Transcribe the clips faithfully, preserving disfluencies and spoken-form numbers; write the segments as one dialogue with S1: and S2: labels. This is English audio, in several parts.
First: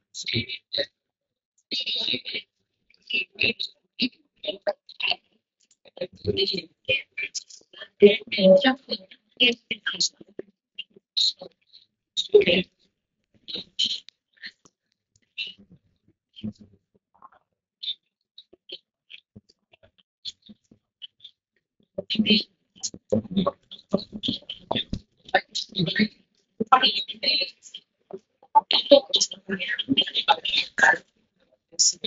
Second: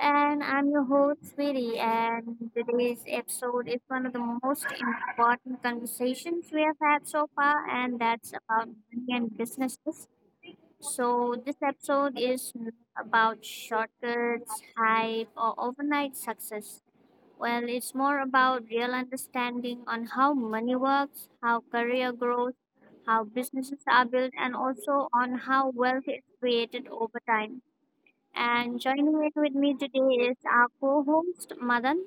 S1: And I'm your host, Sweetie. And today's episode is one of the most important conversations we have had so far, and that's about money and businesses. So, this episode is not about shortcuts, hype, or overnight success. Well, it's more about real understanding on how money works, how career grows, how businesses are built, and also on how wealth is created over time. And joining in with me today is our co host, Madan.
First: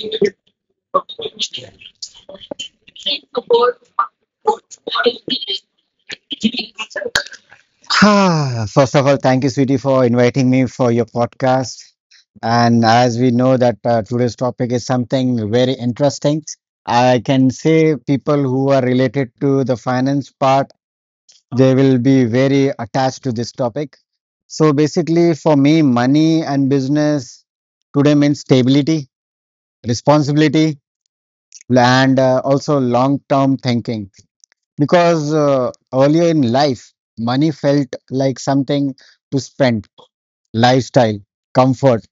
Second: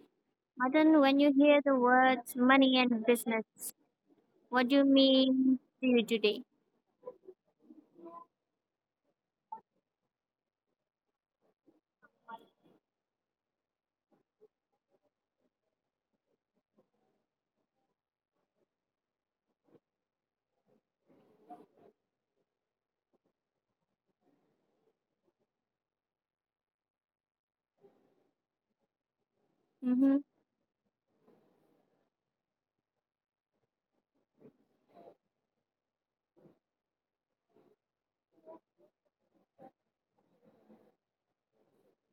S1: Madan, when you hear the words money and business, what do you mean to you today?
S2: Ah, first of all, thank you, sweetie, for inviting me for your podcast. And as we know that uh, today's topic is something very interesting, I can say people who are related to the finance part, they will be very attached to this topic. So basically, for me, money and business today means stability,
S1: hmm
S2: responsibility, and uh, also long-term thinking because uh, earlier in life, money felt like something to spend, lifestyle, comfort,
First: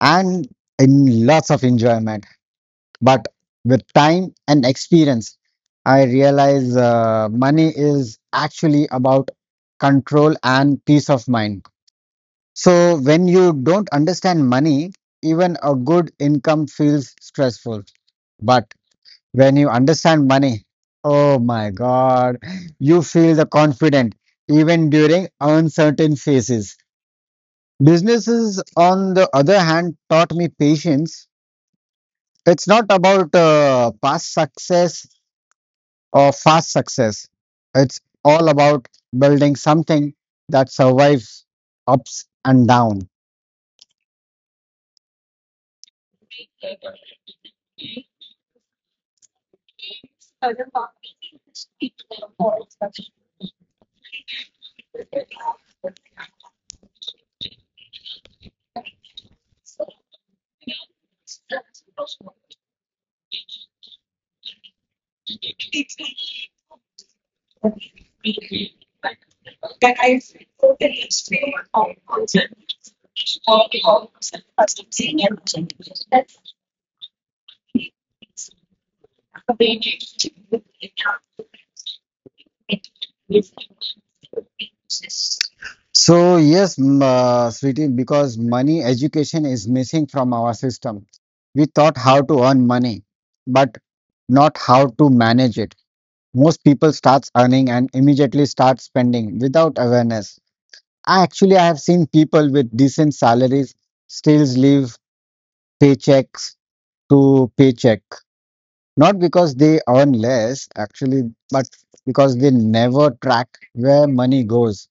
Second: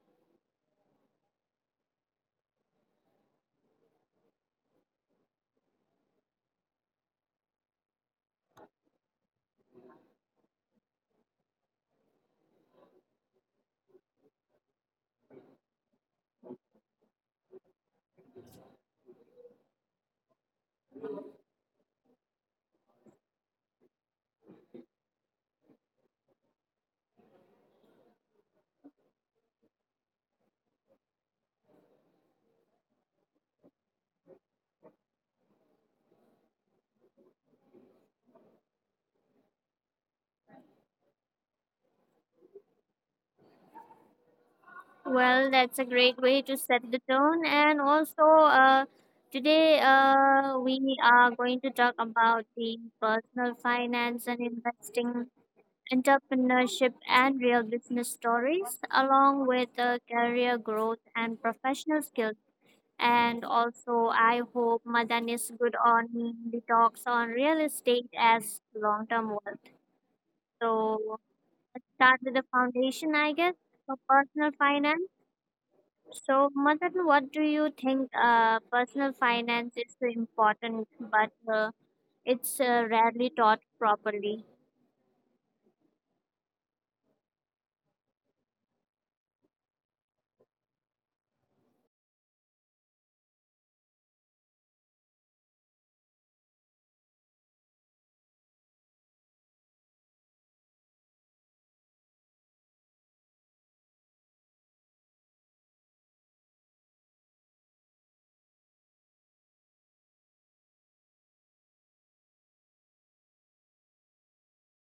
S2: and in lots of enjoyment. But with time and experience, I realize uh, money is actually about control and peace of mind. So when you don't understand money, even a good income feels stressful. But when you understand money, oh my God, you feel the confident even during uncertain phases. Businesses, on the other hand, taught me patience. It's not about uh, past success or fast success. It's all about building something that survives ups and downs.
S1: Well, that's a great way to set the tone. And also, uh, today uh, we are going to talk about the personal finance and investing, entrepreneurship, and real business stories, along with uh, career growth and professional skills. And also, I hope Madan is good on the talks on real estate as long term wealth. So, let's start with the foundation, I guess, for personal finance. So, Madan, what do you think uh, personal finance is so important, but uh, it's uh, rarely taught properly?
S2: So yes, m- uh, Sriti, because money education is missing from our system. We taught how to earn money, but not how to manage it. Most people starts earning and immediately start spending without awareness. I actually I have seen people with decent salaries still live paychecks to paycheck, not because they earn less actually, but because they never track where money goes.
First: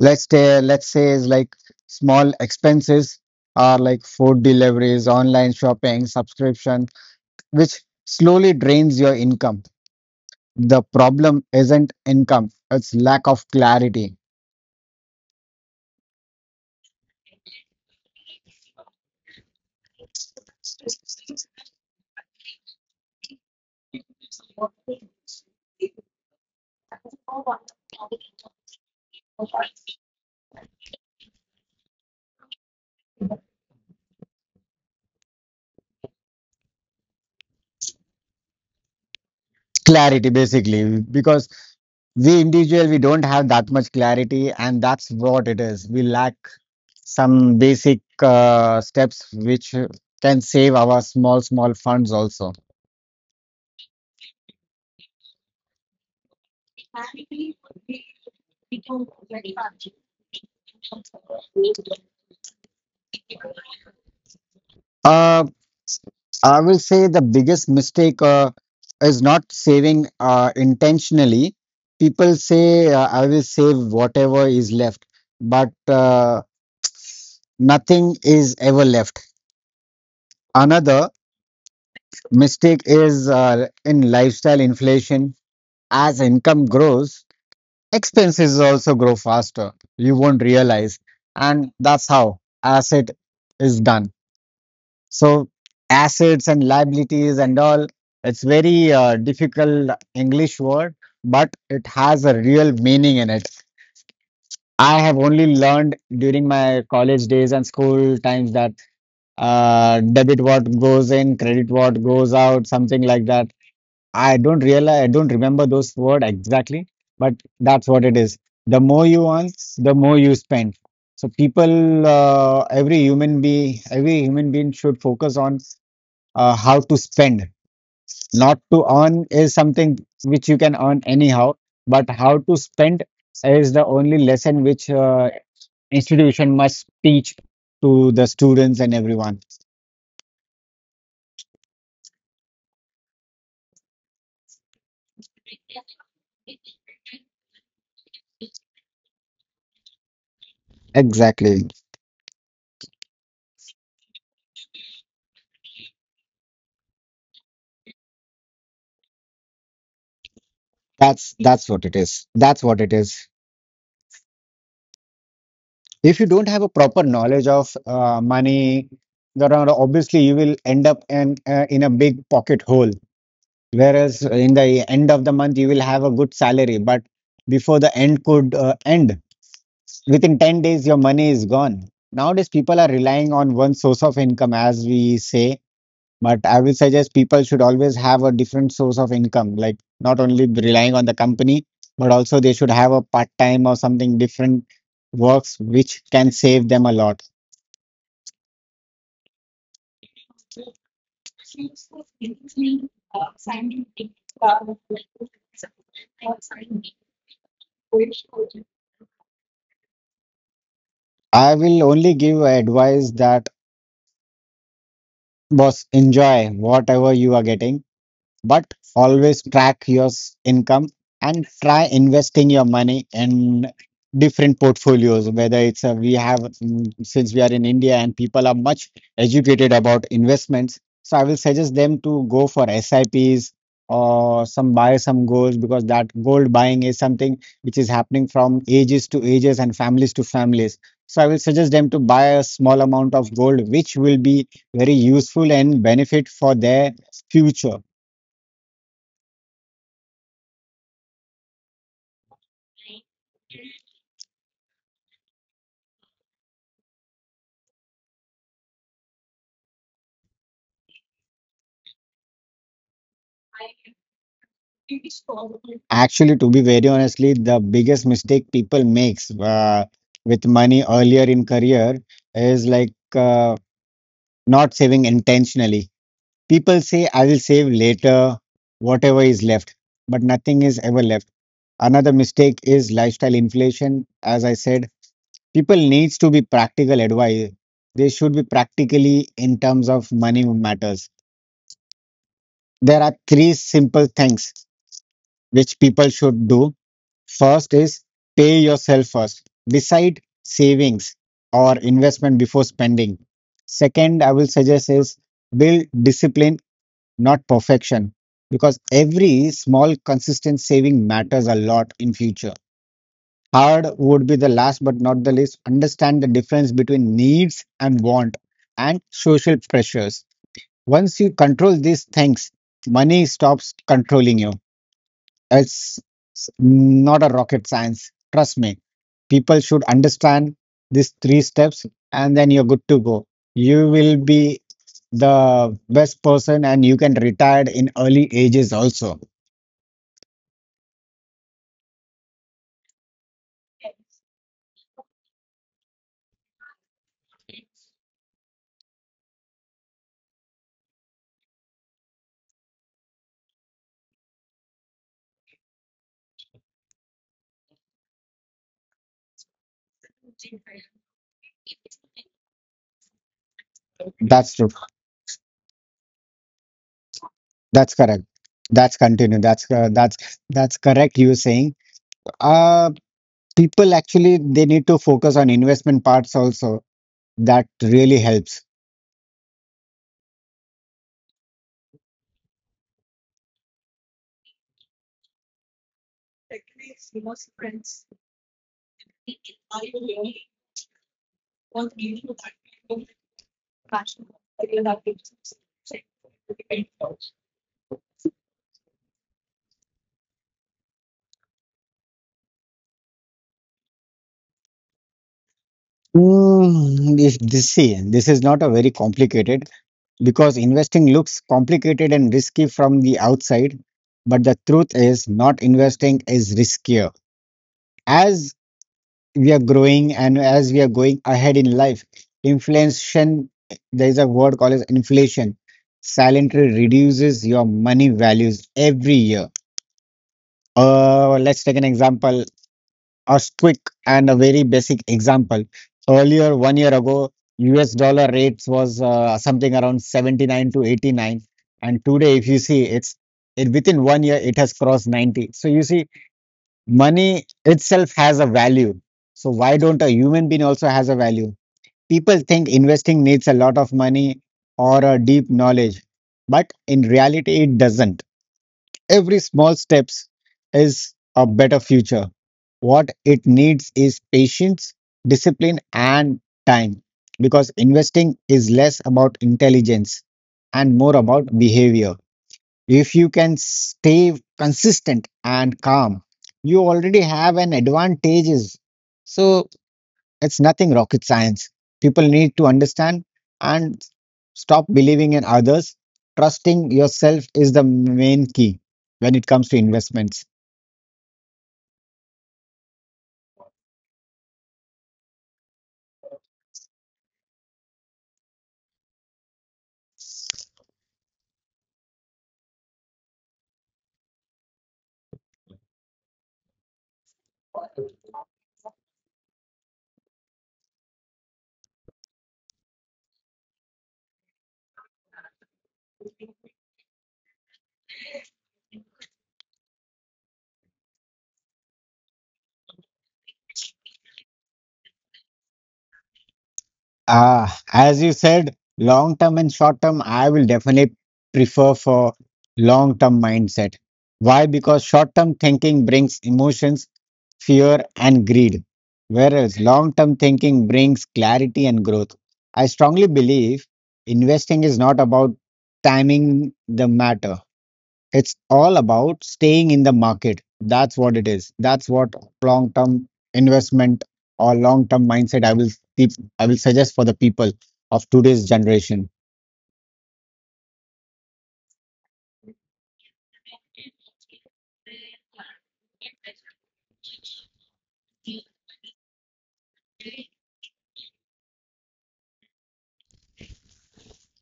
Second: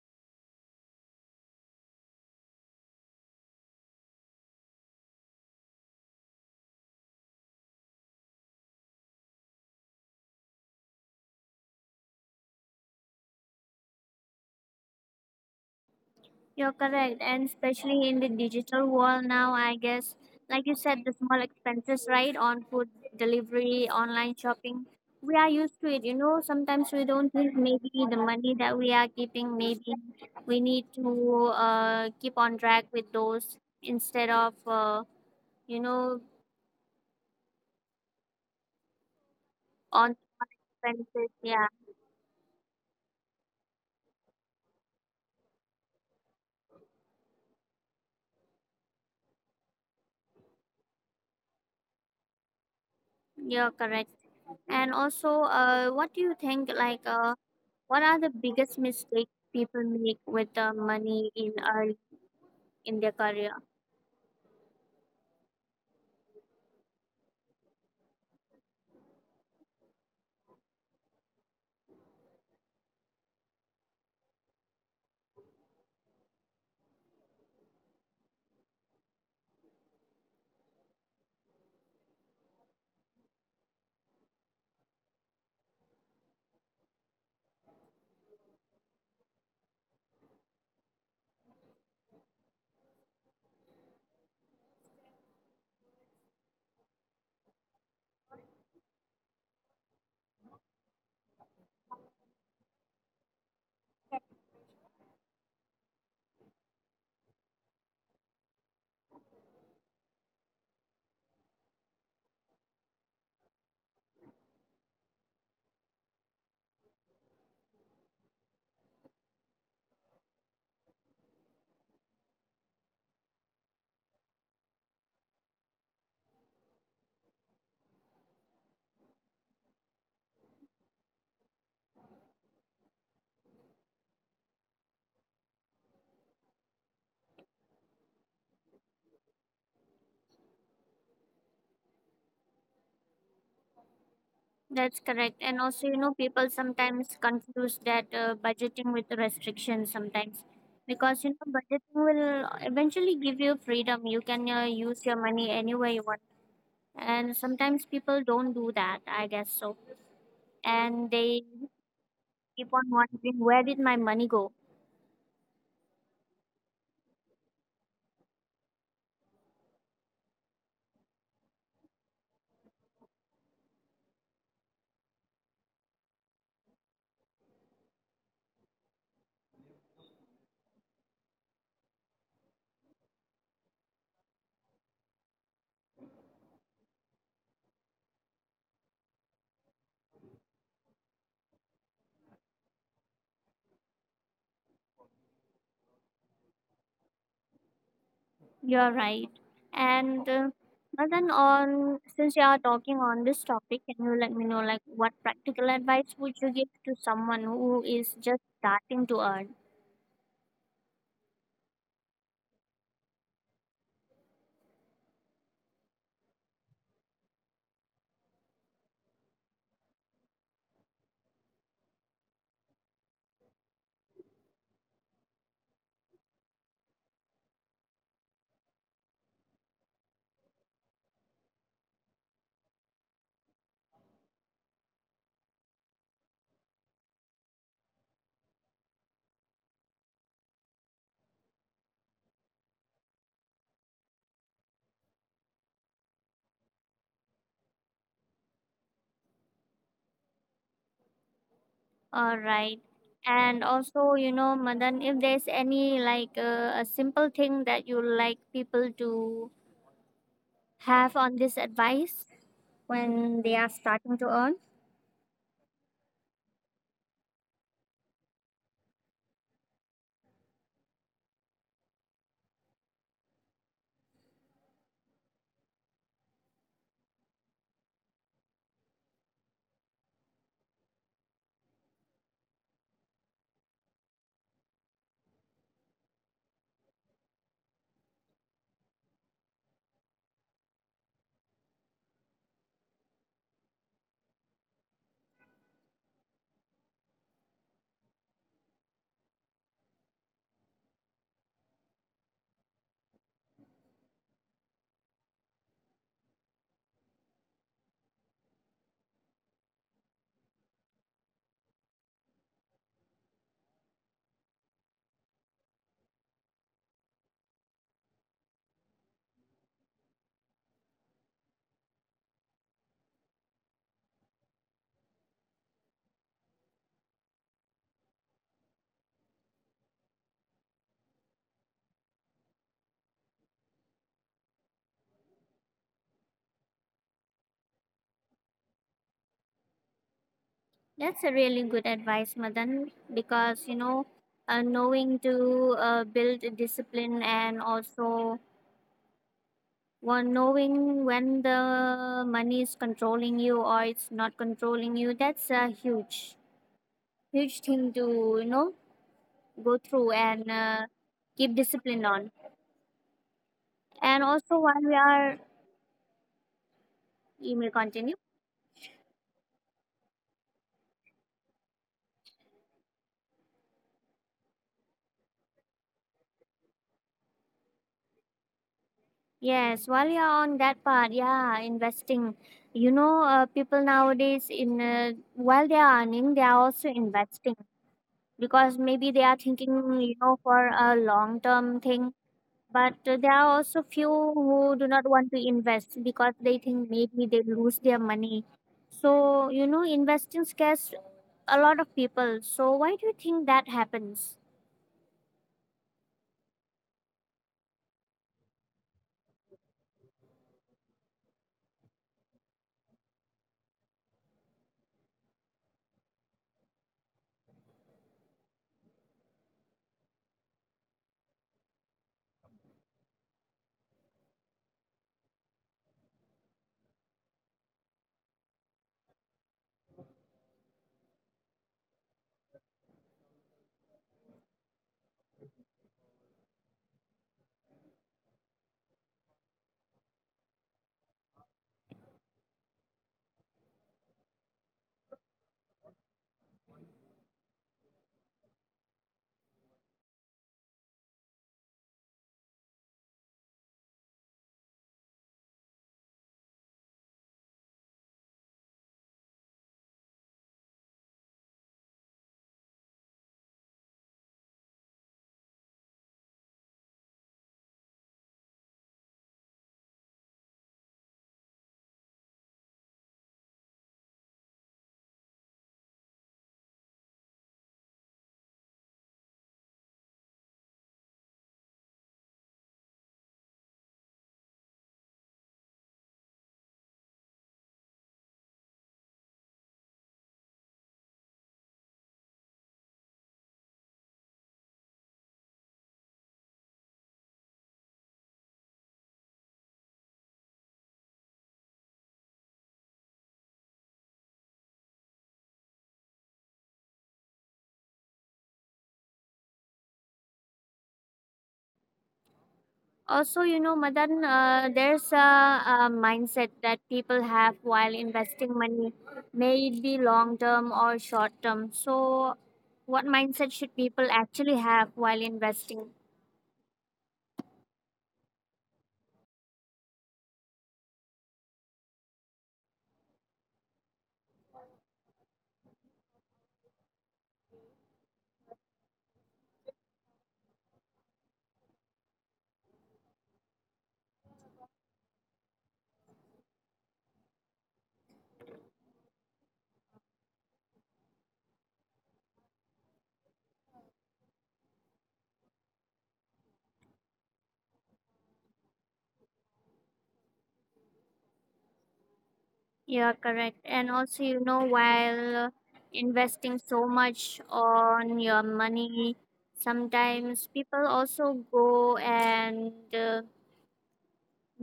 S2: Let's say let's say is like small expenses are like food deliveries, online shopping, subscription, which slowly drains your income. The problem isn't income, it's lack of clarity.
S1: You're correct, and especially in the digital world now, I guess, like you said, the small expenses, right, on food delivery, online shopping, we are used to it. You know, sometimes we don't think maybe the money that we are keeping, maybe we need to uh, keep on track with those instead of, uh, you know, on
S2: Clarity basically
S1: expenses.
S2: because
S1: Yeah,
S2: we individual we don't have that much clarity, and that's what it is. We lack some basic uh, steps which can save our small small funds also.
S1: you're correct. And also, uh, what do you think, like, uh, what are the biggest mistakes people make with the money in early? in their career.
S2: Uh, I will say the biggest mistake uh, is not saving uh, intentionally. People say, uh, I will save whatever is left, but uh, nothing is ever left. Another mistake is uh, in lifestyle inflation. As income grows, expenses also grow faster. You won't realize. And that's how asset is done. So assets and liabilities and all, it's very uh, difficult English word, but it has a real meaning in it. I have only learned during my college days and school times that uh, debit what goes in, credit what goes out, something like that. I don't realize, I don't remember those word exactly, but that's what it is. The more you earn, the more you spend. So people, uh, every human being, every human being should focus on uh, how to spend. Not to earn is something which you can earn anyhow, but how to spend is the only lesson which uh, institution must teach to the students and everyone.
S1: That's correct. And also, you know, people sometimes confuse that uh, budgeting with restrictions sometimes because, you know,
S2: Exactly.
S1: budgeting will eventually give you freedom. You can uh, use your money anywhere you want. And sometimes people don't do that, I guess so. And
S2: That's
S1: they
S2: that's what it is. That's
S1: keep
S2: what
S1: on
S2: it is.
S1: wondering, where did my money go?
S2: If you don't have a proper knowledge of uh, money, then uh, obviously you will end up in uh, in a big pocket hole. Whereas in the end of the month you will have a good salary, but before the end could uh, end within ten days your money is gone. Nowadays people are relying on one source of income, as we say, but I will suggest people should always have a different source of income, like not only relying on the company, but also they should have a part time or something different works which can save them a lot.
S1: You're right. And uh, well, on since you are talking on this topic, can you let me know like what practical advice would you give to someone who is just starting to earn?
S2: I will only give advice that, boss, enjoy whatever you are getting, but always track your s- income, and try investing your money in different portfolios. Whether it's a, we have, mm, since we are in India and people are much educated about investments, so I will suggest them to go for SIPs or some buy some goals, because that gold buying is something which is happening from ages to ages and families to families. So I will suggest them to buy a small amount of gold which will be very useful and benefit for their future.
S1: All right. And also, you know, Madan, if there's any like uh, a simple thing that you like people to have on this advice when they are starting to earn.
S2: Actually, to be very honestly, the biggest mistake people makes uh, with money earlier in career is like uh, not saving intentionally. People say, I will save later, whatever is left, but nothing is ever left. Another mistake is lifestyle inflation. As I said, people needs to be practical advice. They should be practically in terms of money matters. There are three simple things which people should do. First is pay yourself first. Decide savings or investment before spending. Second, I will suggest is build discipline, not perfection, because every small consistent saving matters a lot in future. Hard would be the last but not the least. Understand the difference between needs and want and social pressures. Once you control these things, money stops controlling you. It's s- not a rocket science. Trust me. People should understand these three steps and then you're good to go. You will be the best person and you can retire in early ages also.
S1: That's a really good advice, Madan, because you know, uh, knowing to uh, build a discipline and also one knowing when the money is controlling you or it's not controlling you, that's a huge, huge thing to, you know, go through and uh, keep discipline on. And
S2: That's
S1: also,
S2: true.
S1: while we are, you may
S2: That's
S1: continue.
S2: correct. That's continue. That's uh, that's that's correct. You were saying, uh, people actually they need to focus on investment parts also. That really helps.
S1: Yes, while you're on that part, yeah, investing. You know, uh, people nowadays in uh, while they are earning, they are also investing because maybe they are thinking, you know, for a long term thing, but uh, there are also few who do not want to invest because they think maybe they lose their money. So you know, investing scares a lot of people. So why do you think that happens?
S2: Mm, if this, see, this is not a very complicated because investing looks complicated and risky from the outside, but the truth is not investing is riskier. As we are growing and as we are going ahead in life, inflation, there is a word called as inflation, silently reduces your money values every year. Uh, let's take an example. A quick and a very basic example. Earlier, one year ago, U S dollar rates was uh, something around seventy-nine to eighty-nine. And today, if you see, it's it, within one year, it has crossed ninety. So you see, money itself has a value. So why don't a human being also has a value? People think investing needs a lot of money or a deep knowledge, but in reality, it doesn't. Every small steps is a better future. What it needs is patience, discipline, and time, because investing is less about intelligence and more about behavior. If you can stay consistent and calm, you already have an advantages. So it's nothing rocket science. People need to understand and stop believing in others. Trusting yourself is the main key when it comes to investments.
S1: Also, you know, Madan, uh, there's a, a mindset that people have while investing money, may it be long term or short term. So what mindset should people actually have while investing?
S2: Ah, as you said, long term and short term, I will definitely prefer for long term mindset. Why? Because short term thinking brings emotions, fear, and greed, whereas long term thinking brings clarity and growth. I strongly believe investing is not about timing the matter, it's all about staying in the market. That's what it is. That's what long term investment or long term mindset I will keep, I will suggest for the people of today's generation.
S1: You are correct. And also, you know, while investing so much on your money, sometimes people also go and uh,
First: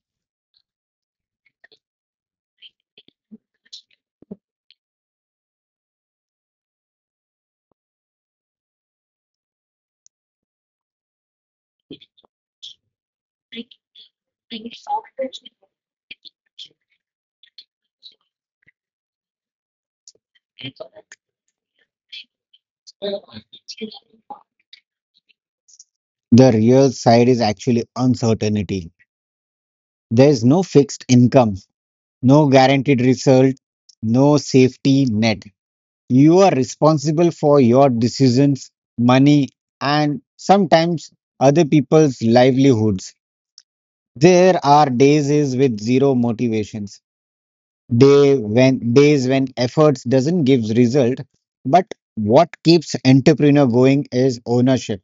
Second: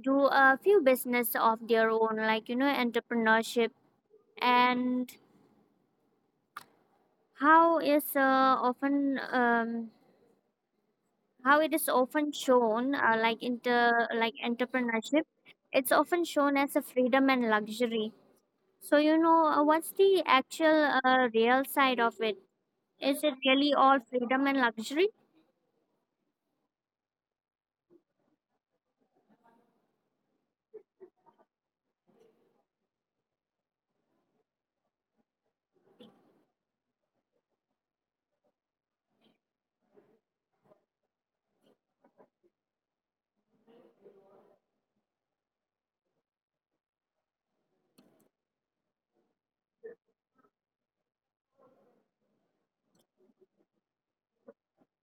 S1: do a few business of their own, like, you know, entrepreneurship. And how is uh, often um, how it is often shown uh, like inter like entrepreneurship, it's often shown as a freedom and luxury. So, you know, uh, what's the actual uh, real side of it? Is it really all freedom and luxury?
S2: The real side is actually uncertainty. There is no fixed income, no guaranteed result, no safety net. You are responsible for your decisions, money, and sometimes other people's livelihoods. There are days is with zero motivations. Day when days when efforts doesn't give result, but what keeps entrepreneur going is ownership.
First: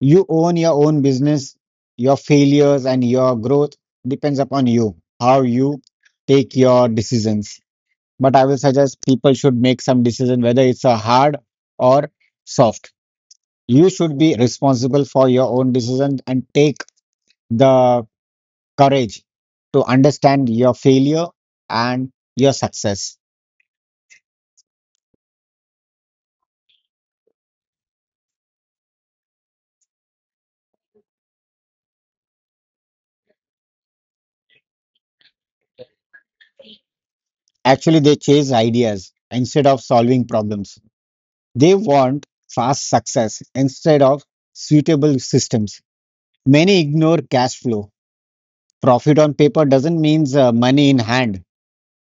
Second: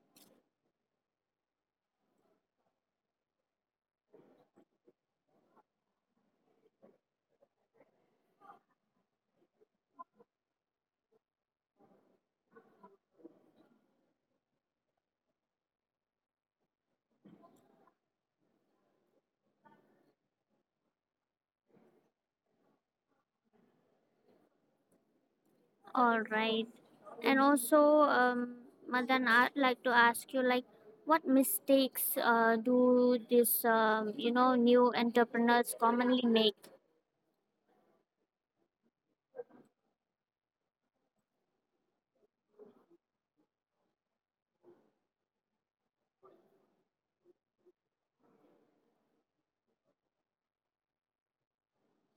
S2: You own your own business, your failures and your growth depends upon you, how you take your decisions. But I will suggest people should make some decision whether it's a hard or soft. You should be responsible for your own decision and take the courage to understand your failure and your success.
S1: All right. And also, um, Madan, I'd like to ask you, like, what mistakes uh, do these, um, you know, new entrepreneurs commonly make?
S2: Actually, they chase ideas instead of solving problems. They want fast success instead of suitable systems. Many ignore cash flow. Profit on paper doesn't mean uh, money in hand.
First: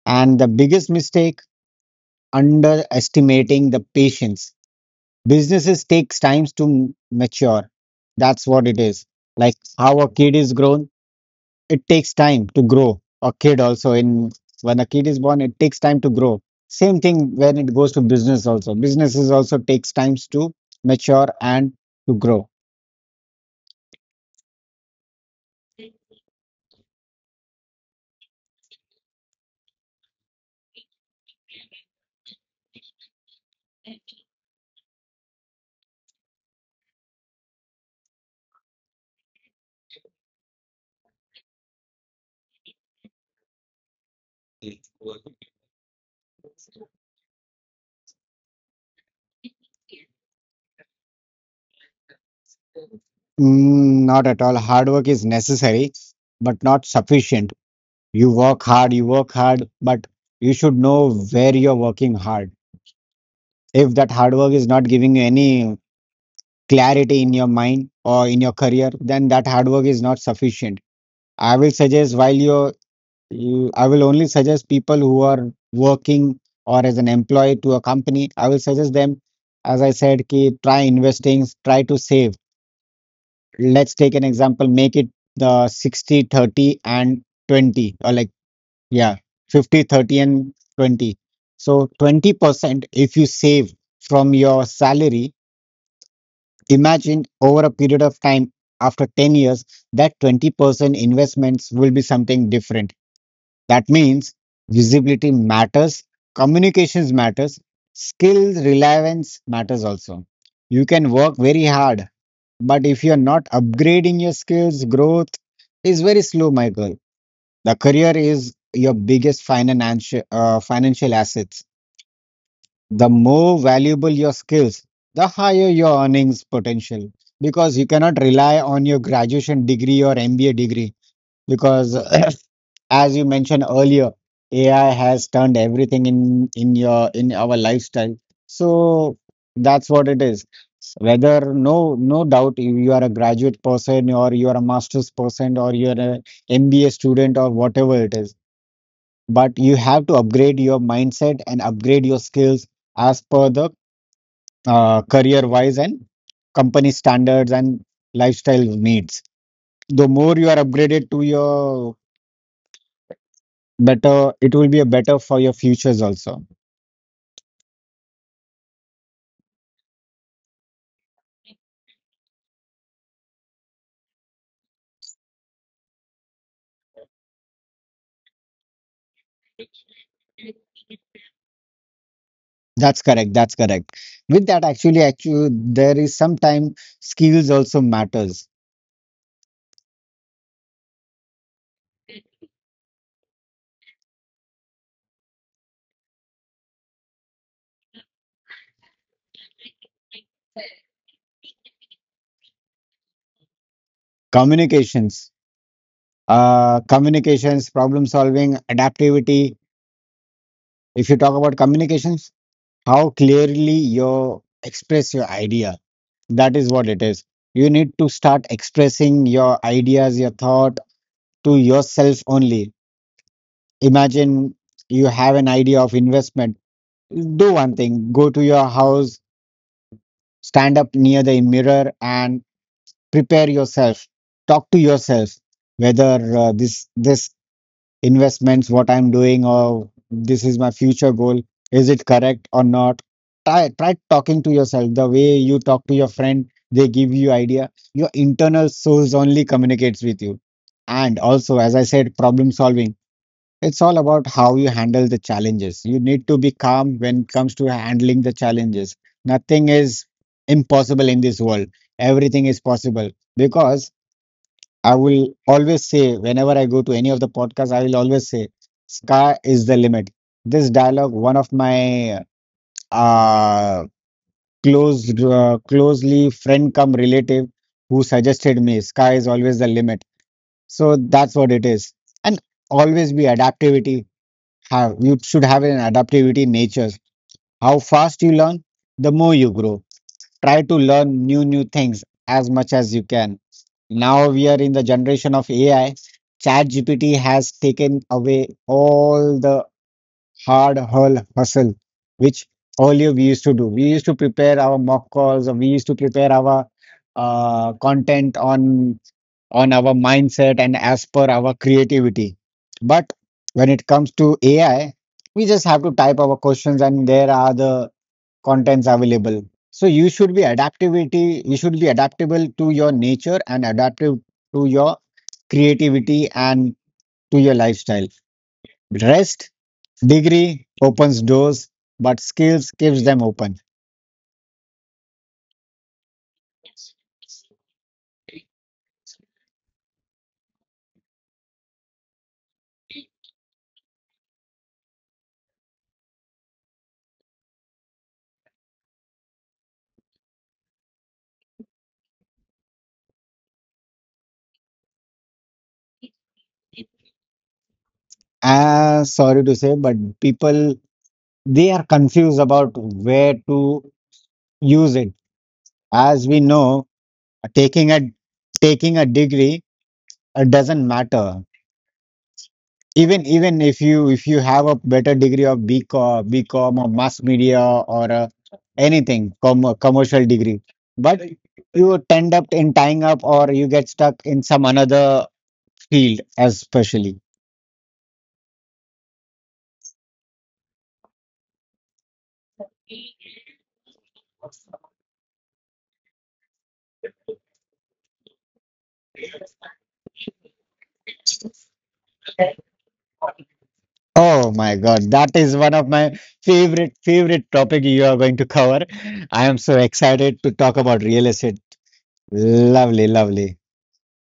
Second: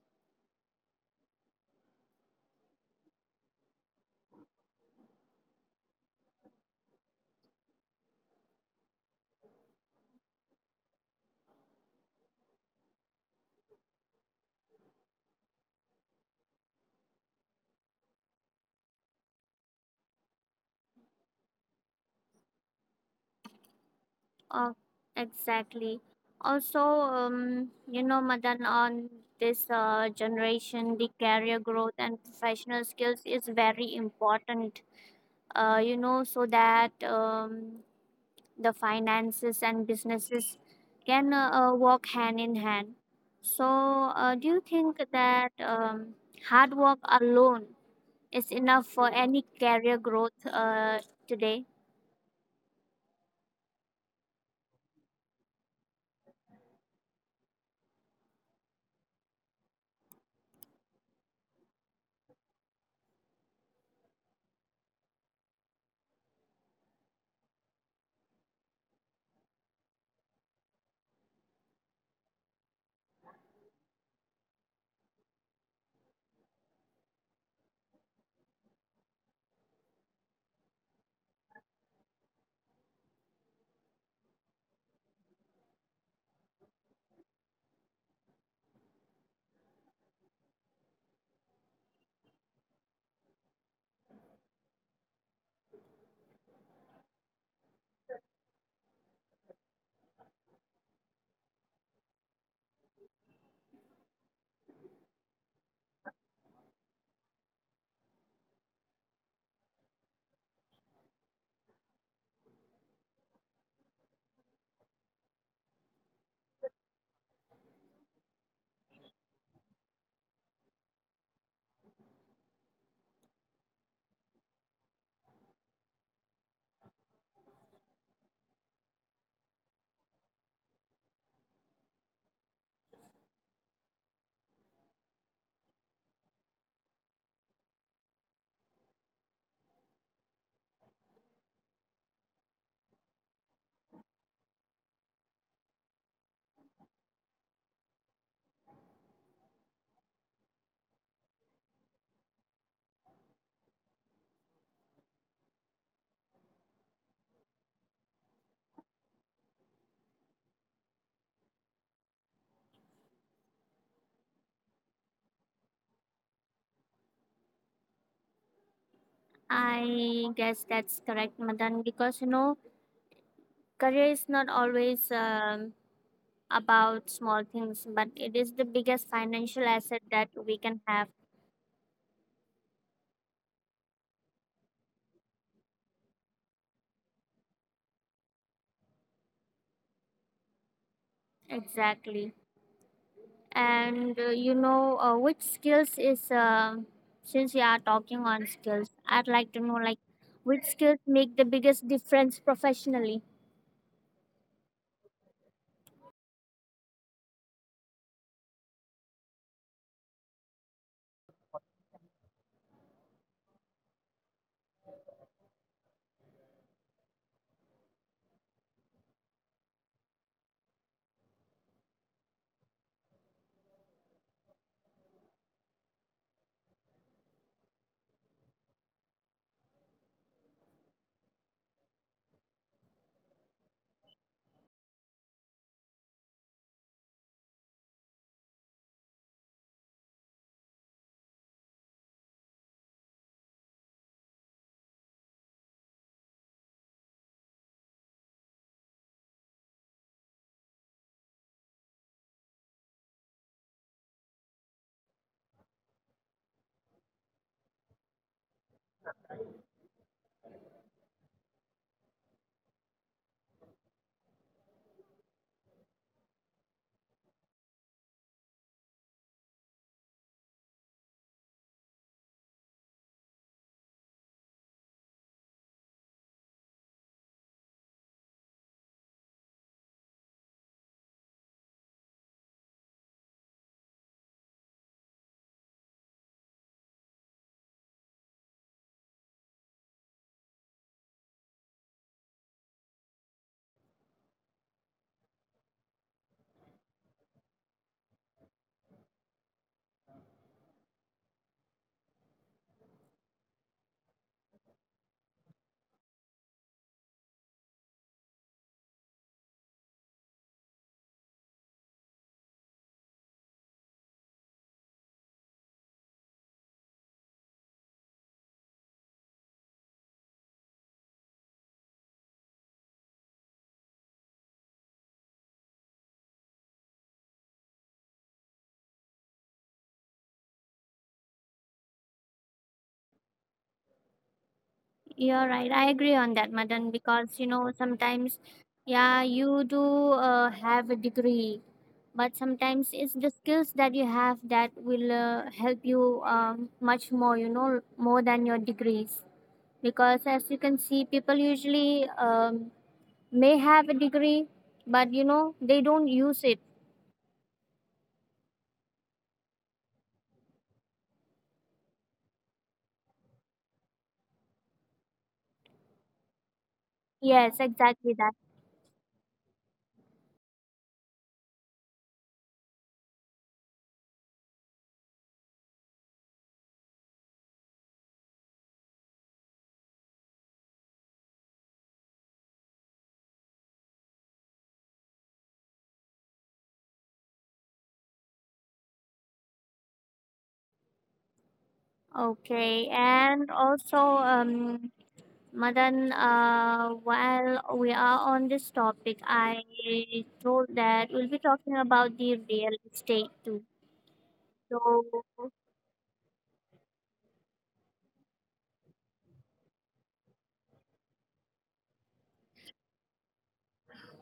S2: And the biggest mistake, underestimating the patience. Businesses takes times to m- mature. That's what it is. Like how a kid is grown, it takes time to grow. A kid also in When a kid is born, it takes time to grow. Same thing when it goes to business also. Businesses also takes times to mature and to grow.
S1: Oh, exactly. Also, um, you know, Madan, on this uh, generation, the career growth and professional skills is very important. Uh, you know, so that um, the finances and businesses can uh, uh, walk hand in hand. So, uh, do you think that um, hard work alone is enough for any career growth uh, today?
S2: Mm, not at all. Hard work is necessary, but not sufficient. You work hard, you work hard, but you should know where you're working hard. If that hard work is not giving you any clarity in your mind or in your career, then that hard work is not sufficient. I will suggest while you You, I will only suggest people who are working or as an employee to a company. I will suggest them, as I said, ki, try investing, try to save. Let's take an example, make it the sixty, thirty and twenty, or like, yeah, fifty, thirty and twenty. So twenty percent, if you save from your salary, imagine over a period of time, after ten years, that twenty percent investments will be something different. That means visibility matters, communications matters, skill relevance matters also. You can work very hard, but if you're not upgrading your skills, growth is very slow, Michael. The career is your biggest financial uh, financial assets. The more valuable your skills, the higher your earnings potential, because you cannot rely on your graduation degree or M B A degree because as you mentioned earlier, A I has turned everything in in your in our lifestyle. So that's what it is. Whether no no doubt you you are a graduate person, or you are a master's person, or you are an M B A student, or whatever it is, but you have to upgrade your mindset and upgrade your skills as per the uh, career wise, and company standards, and lifestyle needs. The more you are upgraded to your better, it will be a better for your futures also.
S1: I guess that's correct, Madan, because you know, career is not always um, about small things, but it is the biggest financial asset that we can have.
S2: That's correct, that's correct. With that, actually actually there is sometime skills also matters.
S1: Exactly. And uh, you know, uh, which skills is uh, since we are talking on skills, I'd like to know, like, which skills make the biggest difference professionally?
S2: Communications, uh communications, problem solving, adaptivity. If you talk about communications, how clearly you express your idea, that is what it is. You need to start expressing your ideas, your thought, to yourself only. Imagine you have an idea of investment. Do one thing, go to your house, stand up near the mirror and prepare yourself, talk to yourself whether uh, this this investments what I'm doing, or this is my future goal, is it correct or not. Try try talking to yourself the way you talk to your friend. They give you idea. Your internal source only communicates with you. And also, as I said, problem solving. It's all about how you handle the challenges. You need to be calm when it comes to handling the challenges. Nothing is impossible in this world. Everything is possible, because I will always say, whenever I go to any of the podcasts, I will always say, sky is the limit. This dialogue, one of my uh, close, uh, closely friend come relative, who suggested me, sky is always the limit. So that's what it is. And always be adaptivity, have, you should have an adaptivity in nature. How fast you learn, the more you grow. Try to learn new new things as much as you can. Now we are in the generation of A I. Chat G P T has taken away all the hard hull hustle which earlier we used to do. We used to prepare our mock calls, or we used to prepare our uh, content on on our mindset and as per our creativity. But when it comes to A I, we just have to type our questions and there are the contents available. So you should be adaptivity, you should be adaptable to your nature and adaptive to your creativity and to your lifestyle. Rest, degree opens doors, but skills keeps them open.
S1: You're right, I agree on that, Madan, because you know, sometimes, yeah, you do uh, have a degree, but sometimes it's the skills that you have that will uh, help you um, much more, you know, more than your degrees. Because as you can see, people usually um, may have a degree, but you know, they don't use it.
S2: Ah, sorry to say, but people, they are confused about where to use it. As we know,
S1: Yes,
S2: taking a
S1: exactly that.
S2: taking a degree uh, doesn't matter. Even even if you if you have a better degree of BCom, BCom, or mass media, or uh, anything, com commercial degree, but you tend up in tying up, or you get stuck in some another field, especially.
S1: Okay, and also, um, Madan, uh, while we are on this topic, I told that we'll be talking about the real estate too.
S2: Oh my
S1: So,
S2: God, that is one of my favorite favorite topic you are going to cover. I am so excited to talk about real estate. Lovely, lovely.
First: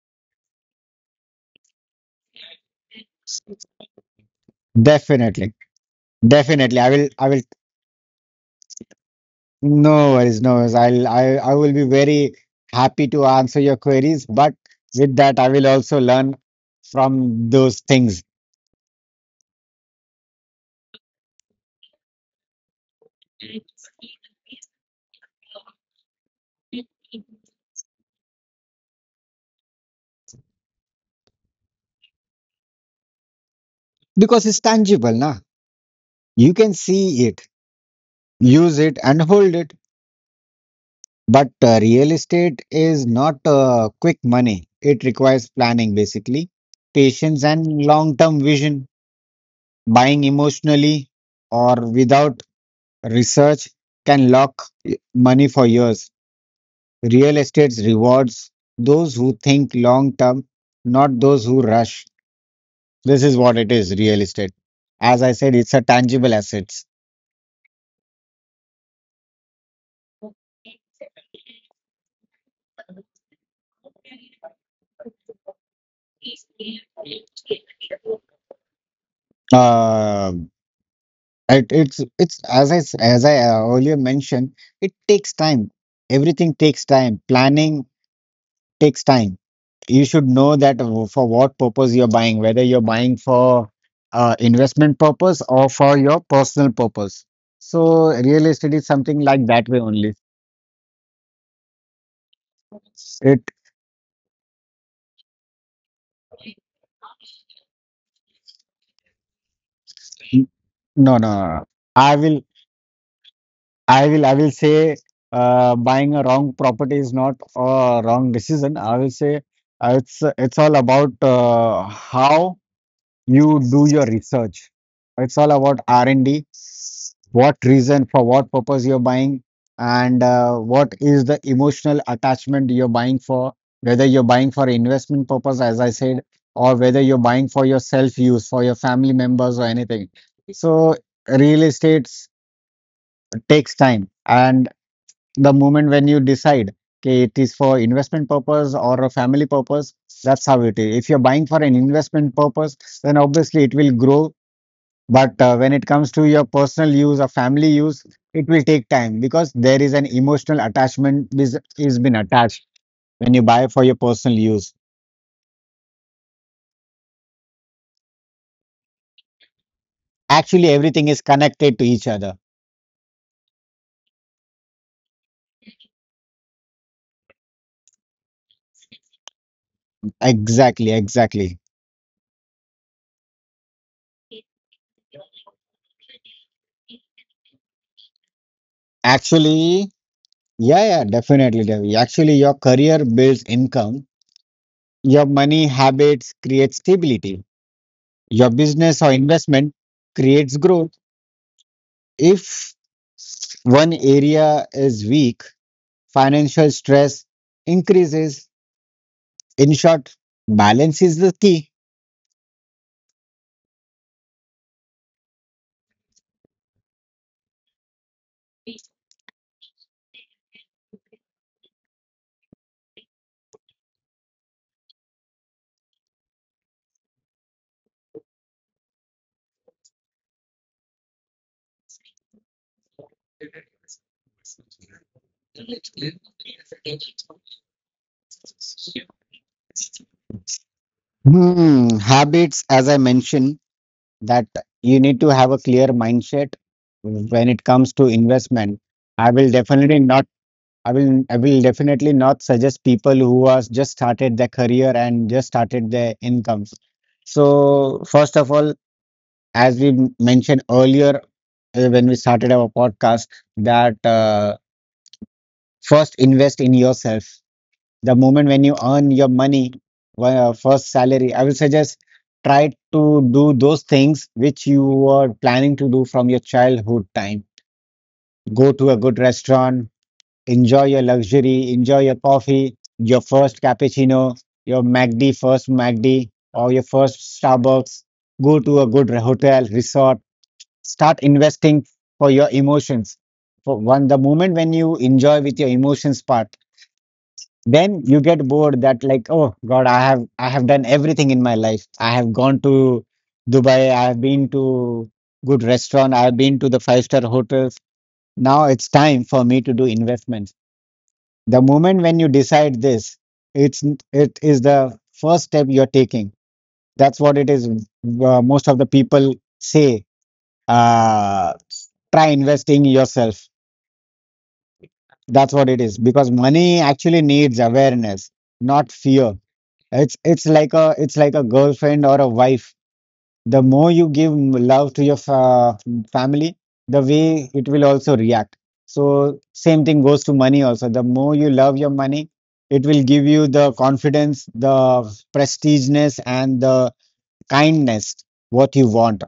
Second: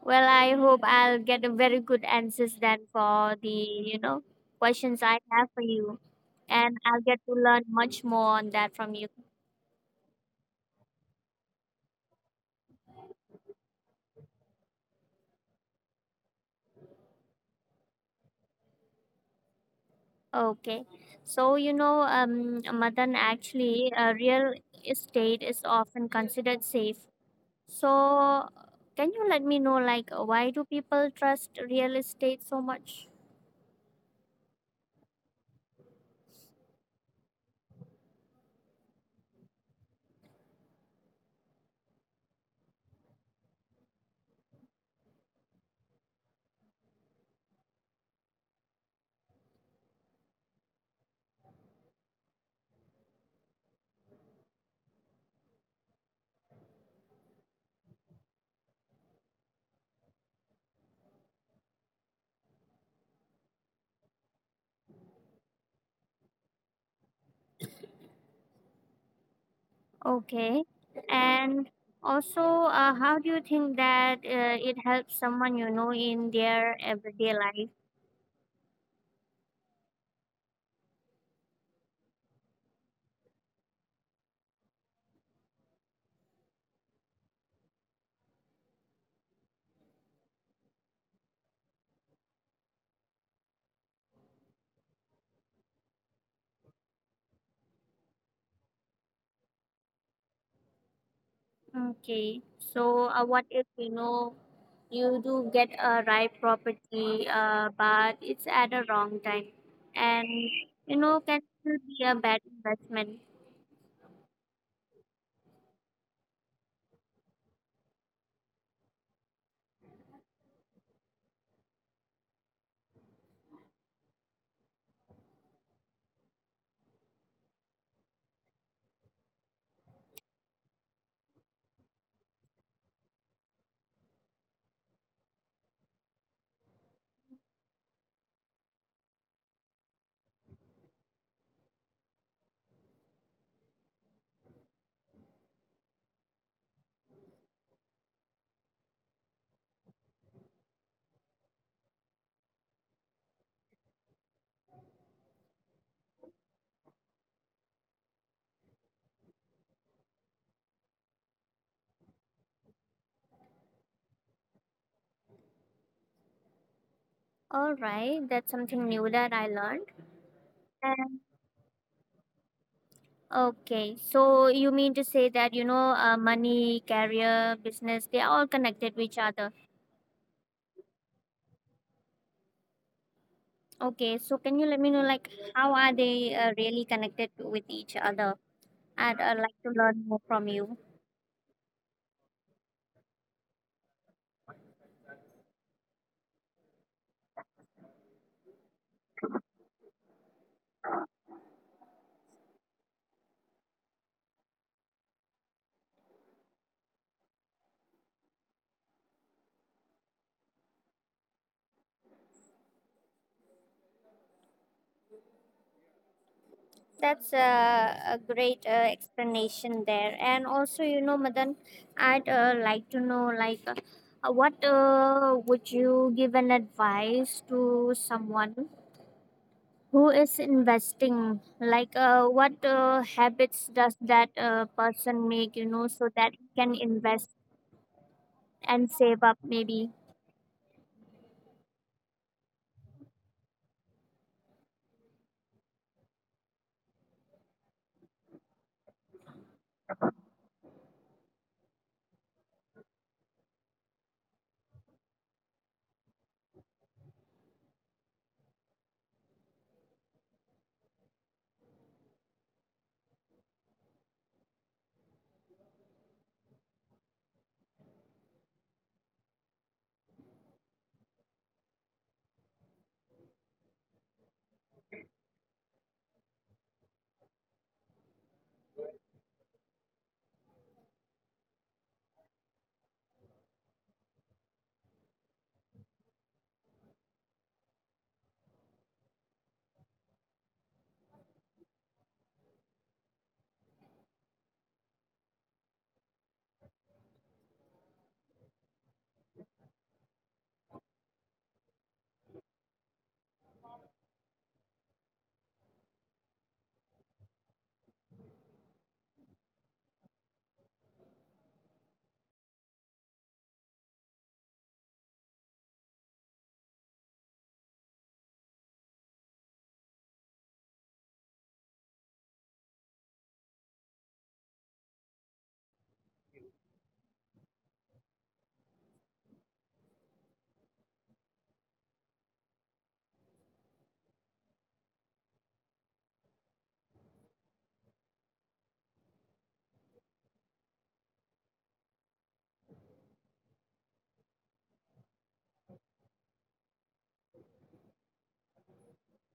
S1: well, I hope I'll get a very good answers then for the, you know, questions I have
S2: Definitely.
S1: for you. And
S2: Definitely. I
S1: I'll
S2: will,
S1: get
S2: I
S1: to
S2: will,
S1: learn much more on that from you.
S2: no worries, no worries. I'll, I, I will be very happy to answer your queries, but with that, I will also learn from those things,
S1: Okay. So, you know, um, Madan, actually, uh, real estate is often considered safe. So, can you let me know, like, why do people trust real estate so much?
S2: because it's tangible, na? You can see it, use it, and hold it. But uh, real estate is not uh, quick money. It requires planning, basically, patience, and long-term vision. Buying emotionally or without research can lock eh, money for years. Real estate rewards those who think long term, not those who rush. This is what it is, real estate. As I said, it's a tangible assets.
S1: Okay. And also, uh, how do you think that uh, it helps someone, you know, in their everyday life?
S2: Uh, it, it's it's as I s- as I uh, earlier mentioned, it takes time. Everything takes time. Planning takes time. You should know that w- for what purpose you're buying, whether you're buying for uh, investment purpose or for your personal purpose. So real estate is something like that way only.
S1: Okay, so uh, what
S2: It.
S1: if, you know, you do get a right property, uh, but it's at a wrong time, and
S2: N-
S1: you
S2: No,
S1: know,
S2: no,
S1: can
S2: no. no.
S1: still be a
S2: I
S1: bad
S2: will,
S1: investment.
S2: I will, I will say uh, buying a wrong property is not a wrong decision. I will say uh, it's it's all about uh, how you do your research. It's all about R and D. What reason, for what purpose you're buying, and uh, what is the emotional attachment you're buying for? Whether you're buying for investment purpose, as I said, or whether you're buying for your self use, for your family members, or anything. So real estate takes time, and the moment when you decide. Okay, it is for investment purpose or a family purpose. That's how it is. If you're buying for an investment purpose, then obviously it will grow, but uh, when it comes to your personal use or family use, it will take time, because there is an emotional attachment is is been attached when you buy for your personal use.
S1: All right, that's something new that I learned.
S2: Actually, everything
S1: And
S2: is connected to each other.
S1: okay, so you mean to say that, you know, uh, money, career, business, they are all connected with each other.
S2: Exactly, exactly.
S1: Okay, so can you let me know like how are they uh, really connected with each other? I'd uh, like to
S2: Actually,
S1: learn more from you.
S2: yeah, yeah, definitely. Definitely. Actually, your career builds income. Your money habits create stability. Your business or investment creates growth. If one area is weak, financial stress increases. In short, balance is the key.
S1: That's a, a great uh, explanation there. And also, you know, Madan, I'd uh, like to know, like, uh, uh, what uh, would you give an advice to someone who is investing? Like, uh, what uh, habits does that uh, person make, you know, so that he can invest and save up maybe?
S2: Hmm, habits, as I mentioned, that you need to have a clear mindset when it comes to investment. I will definitely not. I will. I will definitely not suggest people who has just started their career and just started their incomes. So first of all, as we m- mentioned earlier uh, when we started our podcast, that uh, first invest in yourself. The moment when you earn your money, well, first salary, I will suggest, try to do those things which you were planning to do from your childhood time. Go to a good restaurant, enjoy your luxury, enjoy your coffee, your first cappuccino, your mac D, first mac D, or your first Starbucks. Go to a good re- hotel, resort, start investing for your emotions. For one, the moment when you enjoy with your emotions part, then you get bored that like, oh God, i have i have done everything in my life. I have gone to Dubai, I have been to good restaurant, I have been to the five star hotels. Now it's time for me to do investments. The moment when you decide this, it's, it is the first step you're taking. That's what it is. Uh, most of the people say, uh, try investing yourself. That's what it is, because money actually needs awareness, not fear. It's it's like a, it's like a girlfriend or a wife. The more you give m- love to your fa family, the way it will also react. So same thing goes to money also. The more you love your money, it will give you the confidence, the prestigeness, and the kindness what you want.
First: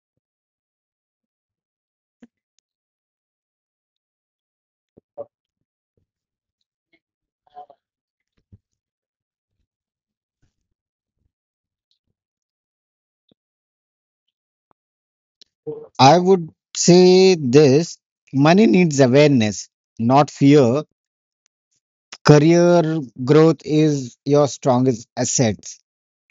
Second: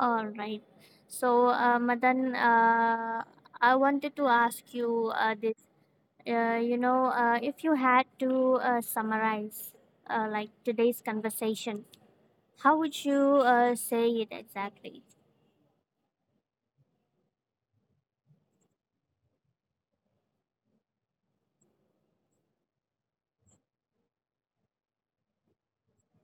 S1: All right. So, uh, Madan, uh, I wanted to ask you uh, this Uh, You know, uh, if you had to uh, summarize uh, like today's conversation, how would you uh, say it exactly?
S2: I would say this: money needs awareness, not fear. Career growth is your strongest asset,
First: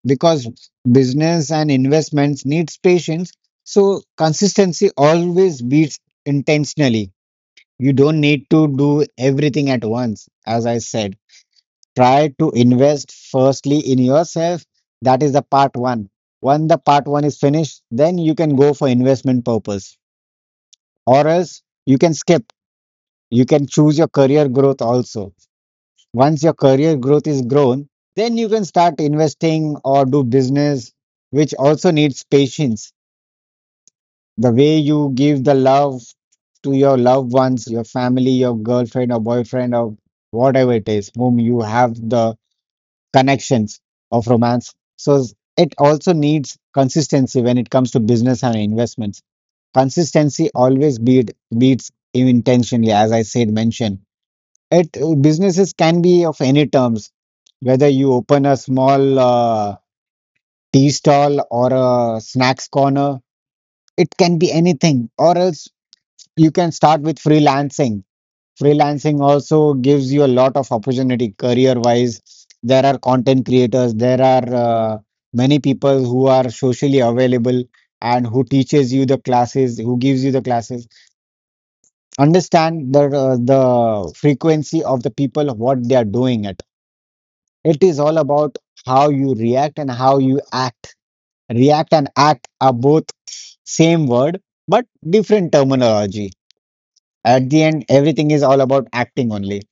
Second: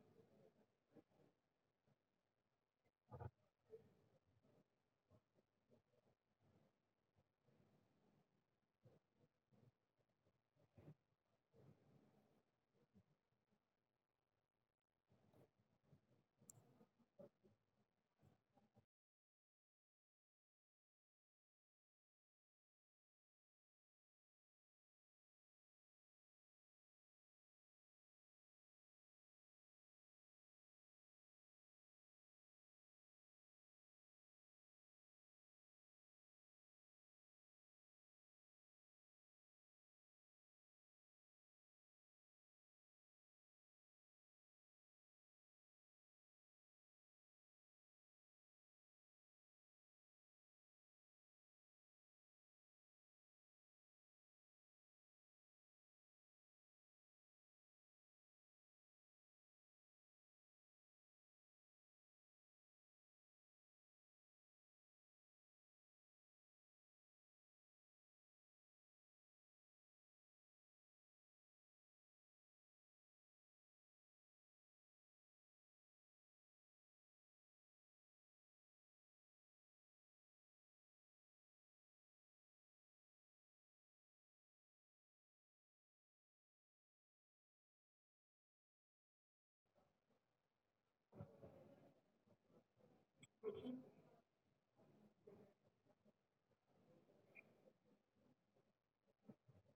S2: because business and investments needs patience. So consistency always beats intentionally. You don't need to do everything at once. As I said, try to invest firstly in yourself. That is the part one. When the part one is finished, then you can go for investment purpose, or else you can skip. You can choose your career growth also. Once your career growth is grown, then you can start investing or do business, which also needs patience. The way you give the love to your loved ones, your family, your girlfriend or boyfriend, or whatever it is, whom you have the connections of romance. So it also needs consistency when it comes to business and investments. Consistency always beat, beats intentionally, as I said, mentioned. It, businesses can be of any terms, whether you open a small uh, tea stall or a snacks corner. It can be anything, or else you can start with freelancing. Freelancing also gives you a lot of opportunity career-wise. There are content creators. There are uh, many people who are socially available and who teaches you the classes, who gives you the classes. Understand the uh, the frequency of the people what they are doing at. It is all about how you react and how you act. React and act are both same word, but different terminology. At the end, everything is all about acting only.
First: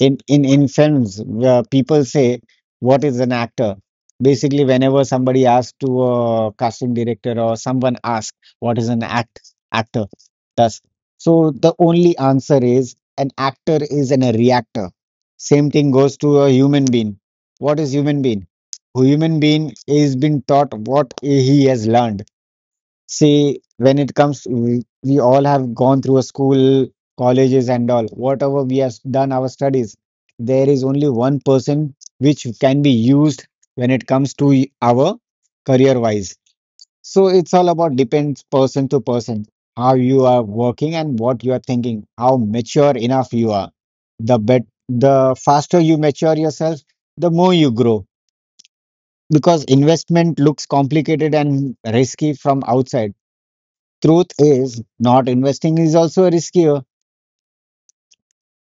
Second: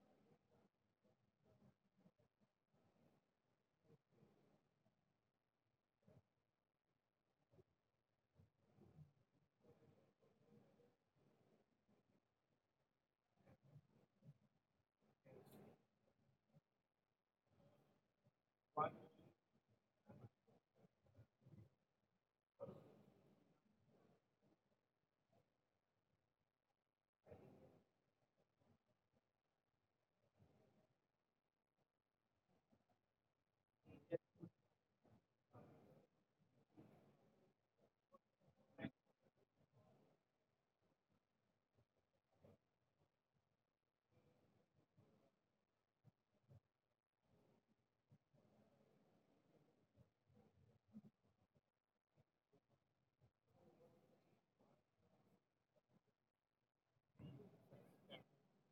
S2: in in In films, uh, people say, what is an actor? Basically, whenever somebody asks to a casting director, or someone asks what is an act actor, thus, so the only answer is, an actor is an, a reactor. Same thing goes to a human being. What is human being? Human being is been taught what he has learned. See, when it comes, we, we all have gone through a school, colleges, and all. Whatever we have done our studies, there is only one person which can be used when it comes to y- our career wise. So it's all about depends person to person, how you are working and what you are thinking, how mature enough you are. The bet, the faster you mature yourself, the more you grow. Because investment looks complicated and risky from outside, truth is not investing is also riskier,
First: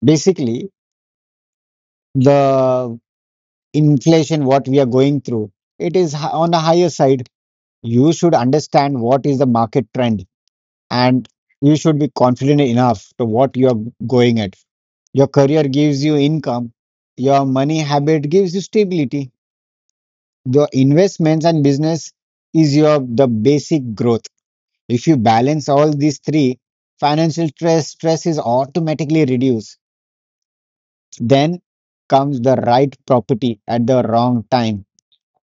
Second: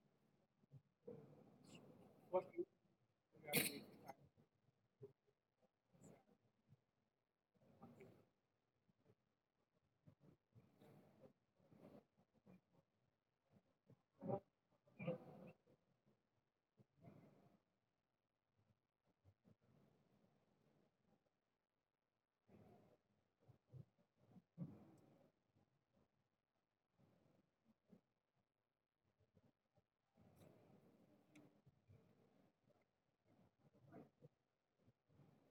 S2: basically. The inflation what we are going through, it is hi- on a higher side. You should understand what is the market trend, and you should be confident enough to what you are going at. Your career gives you income, your money habit gives you stability, your investments and business is your the basic growth. If you balance all these three, financial stress stress is automatically reduced. Then comes the right property at the wrong time.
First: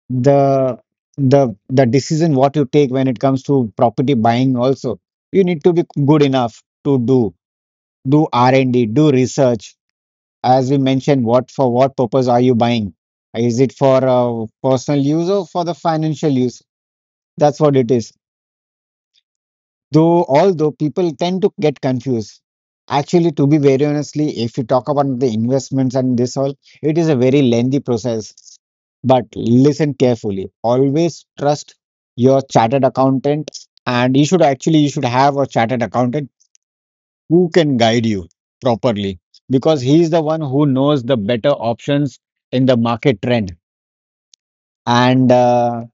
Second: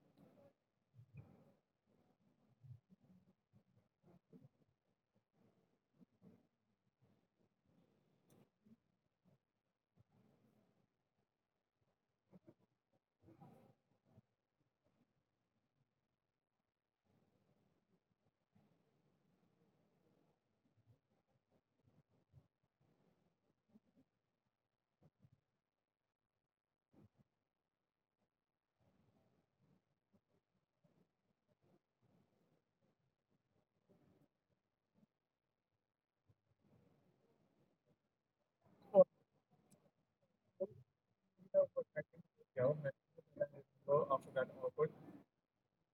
S2: The the the decision what you take when it comes to property buying also, you need to be good enough to do do R and D, do research. As we mentioned, what for what purpose are you buying? Is it for uh, personal use or for the financial use? That's what it is. Though, although people tend to get confused. Actually, to be very honestly, if you talk about the investments and this all, it is a very lengthy process. But listen carefully. Always trust your chartered accountant, and you should actually you should have a chartered accountant who can guide you properly, because he is the one who knows the better options in the market trend. And uh,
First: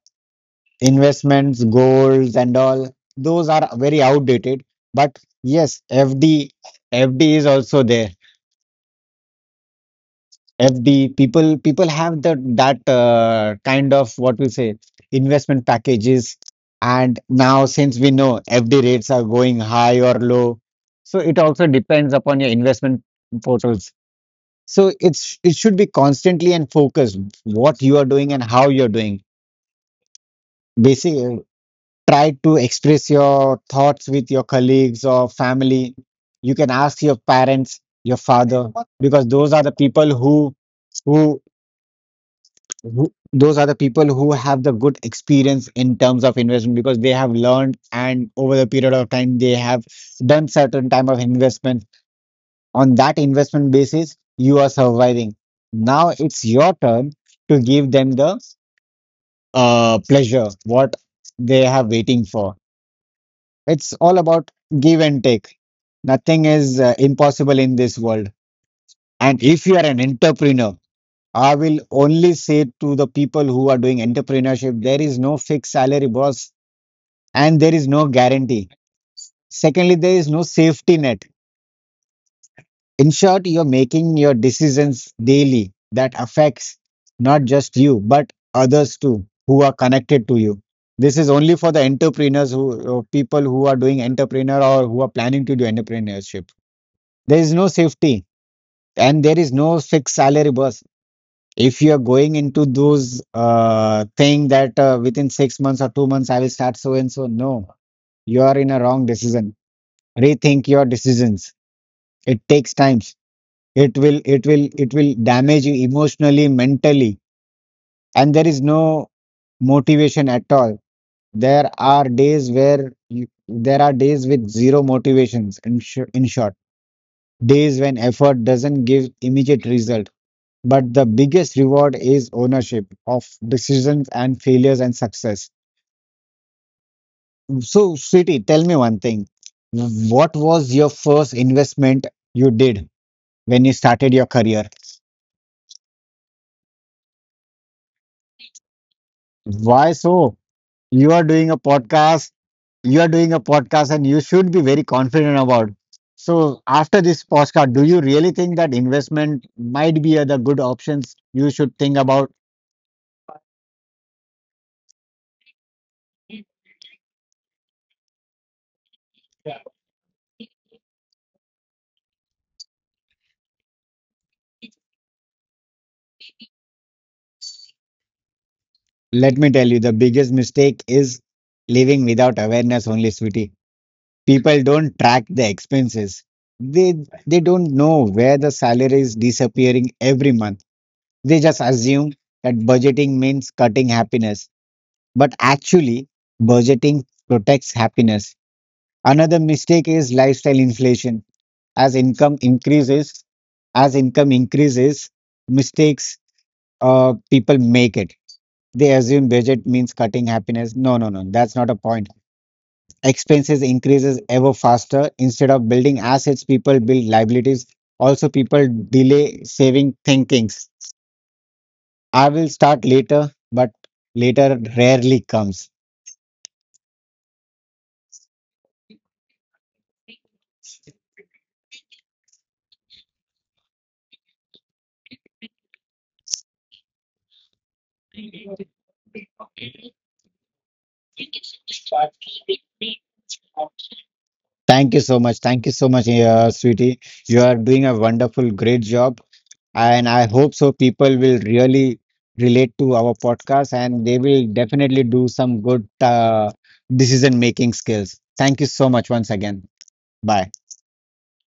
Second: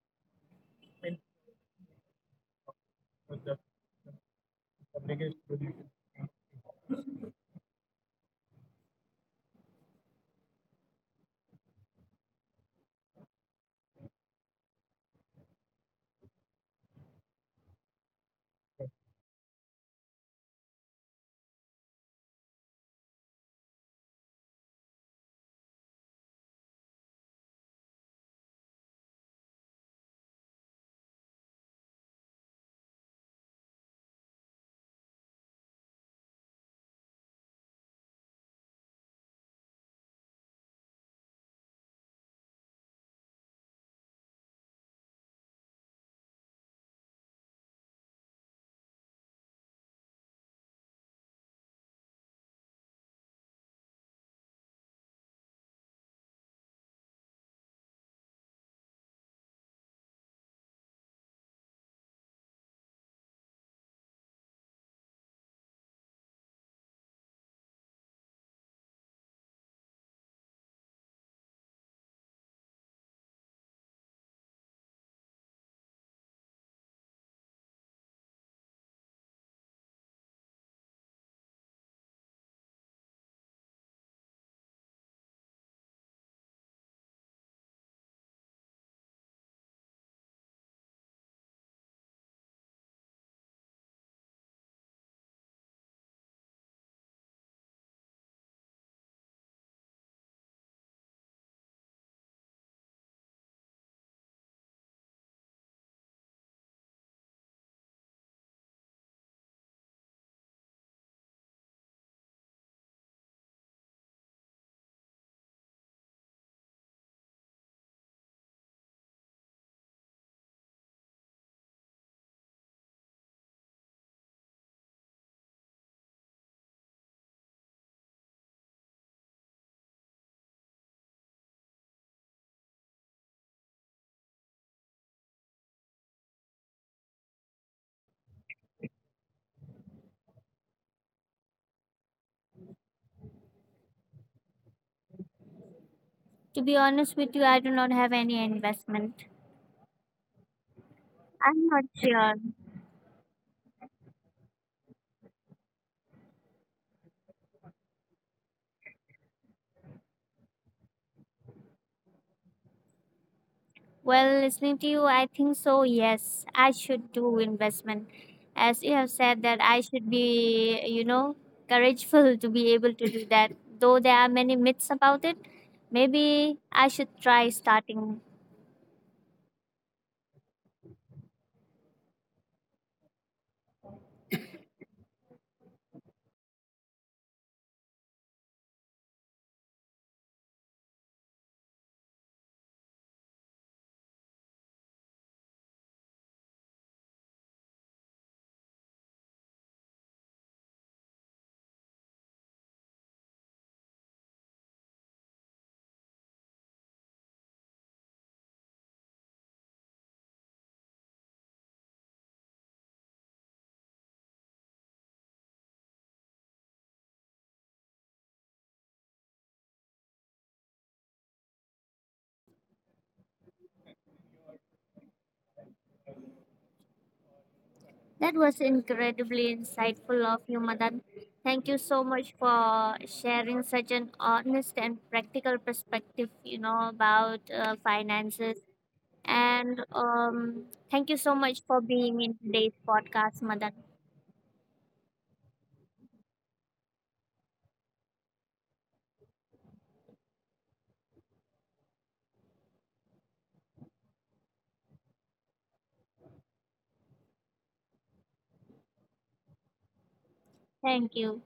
S2: investments, goals, and all, those are very outdated. But yes, FD, F D is also there. F D people people have the that uh, kind of what we say investment packages. And now since we know F D rates are going high or low, so it also depends upon your investment portals. So it's it should be constantly and focused what you are doing and how you're doing. Basic, try to express your thoughts with your colleagues or family. You can ask your parents, your father, because those are the people who, who, who those are the people who have the good experience in terms of investment because they have learned, and over the period of time they have done certain type of investment. On that investment basis, you are surviving. Now it's your turn to give them the uh, pleasure what they have waiting for. It's all about give and take. Nothing is uh, impossible in this world. And if you are an entrepreneur, I will only say to the people who are doing entrepreneurship, there is no fixed salary, boss, and there is no guarantee. Secondly, there is no safety net. In short, you're making your decisions daily that affects not just you, but others too who are connected to you. This is only for the entrepreneurs who, or people who are doing entrepreneur or who are planning to do entrepreneurship. There is no safety and there is no fixed salary, boss. If you are going into those uh, thing that uh, within six months or two months I will start so and so, no, you are in a wrong decision. Rethink your decisions. It takes times. It will, it will, it will damage you emotionally, mentally, and there is no motivation at all. There are days where you, there are days with zero motivations. In, sh- in short, days when effort doesn't give immediate result. But the biggest reward is ownership of decisions and failures and success. So, Sweetie, tell me one thing. What was your first investment you did when you started your career?
S1: To be honest with you, I do not have any investment.
S2: Why so? You are doing
S1: I'm
S2: a
S1: not
S2: podcast,
S1: sure.
S2: you are doing a podcast, and you should be very confident about. So, after this podcast, do you really think that investment might be other good options you should think about?
S1: Well, listening to you, I think so. Yes, I should do investment, as you have said that I should be, you know, courageful to be able to do that. Though there are many myths about it, maybe I should try starting.
S2: Let me tell you, the biggest mistake is living without awareness only, sweetie. People don't track the expenses. They they don't know where the salary is disappearing every month. They just assume that budgeting means cutting happiness, but actually budgeting protects happiness. Another mistake is lifestyle inflation. As income increases as income increases mistakes, uh, people make it. They assume budget means cutting happiness. No, no, no, that's not a point. Expenses increases ever faster. Instead of building assets, people build liabilities. Also, people delay saving thinkings. I will start later, but later rarely comes.
S1: That was incredibly insightful of you, Madan. Thank you so much for sharing such an honest and practical perspective, you know, about uh, finances. And um, thank you so much for being in today's podcast, Madan.
S2: Thank you so much thank you so much uh, Sweetie, you are doing a wonderful great job, and I hope so people will really relate to our podcast and they will definitely do some good uh, decision making skills. Thank you so much once again. Bye.
S1: Thank you.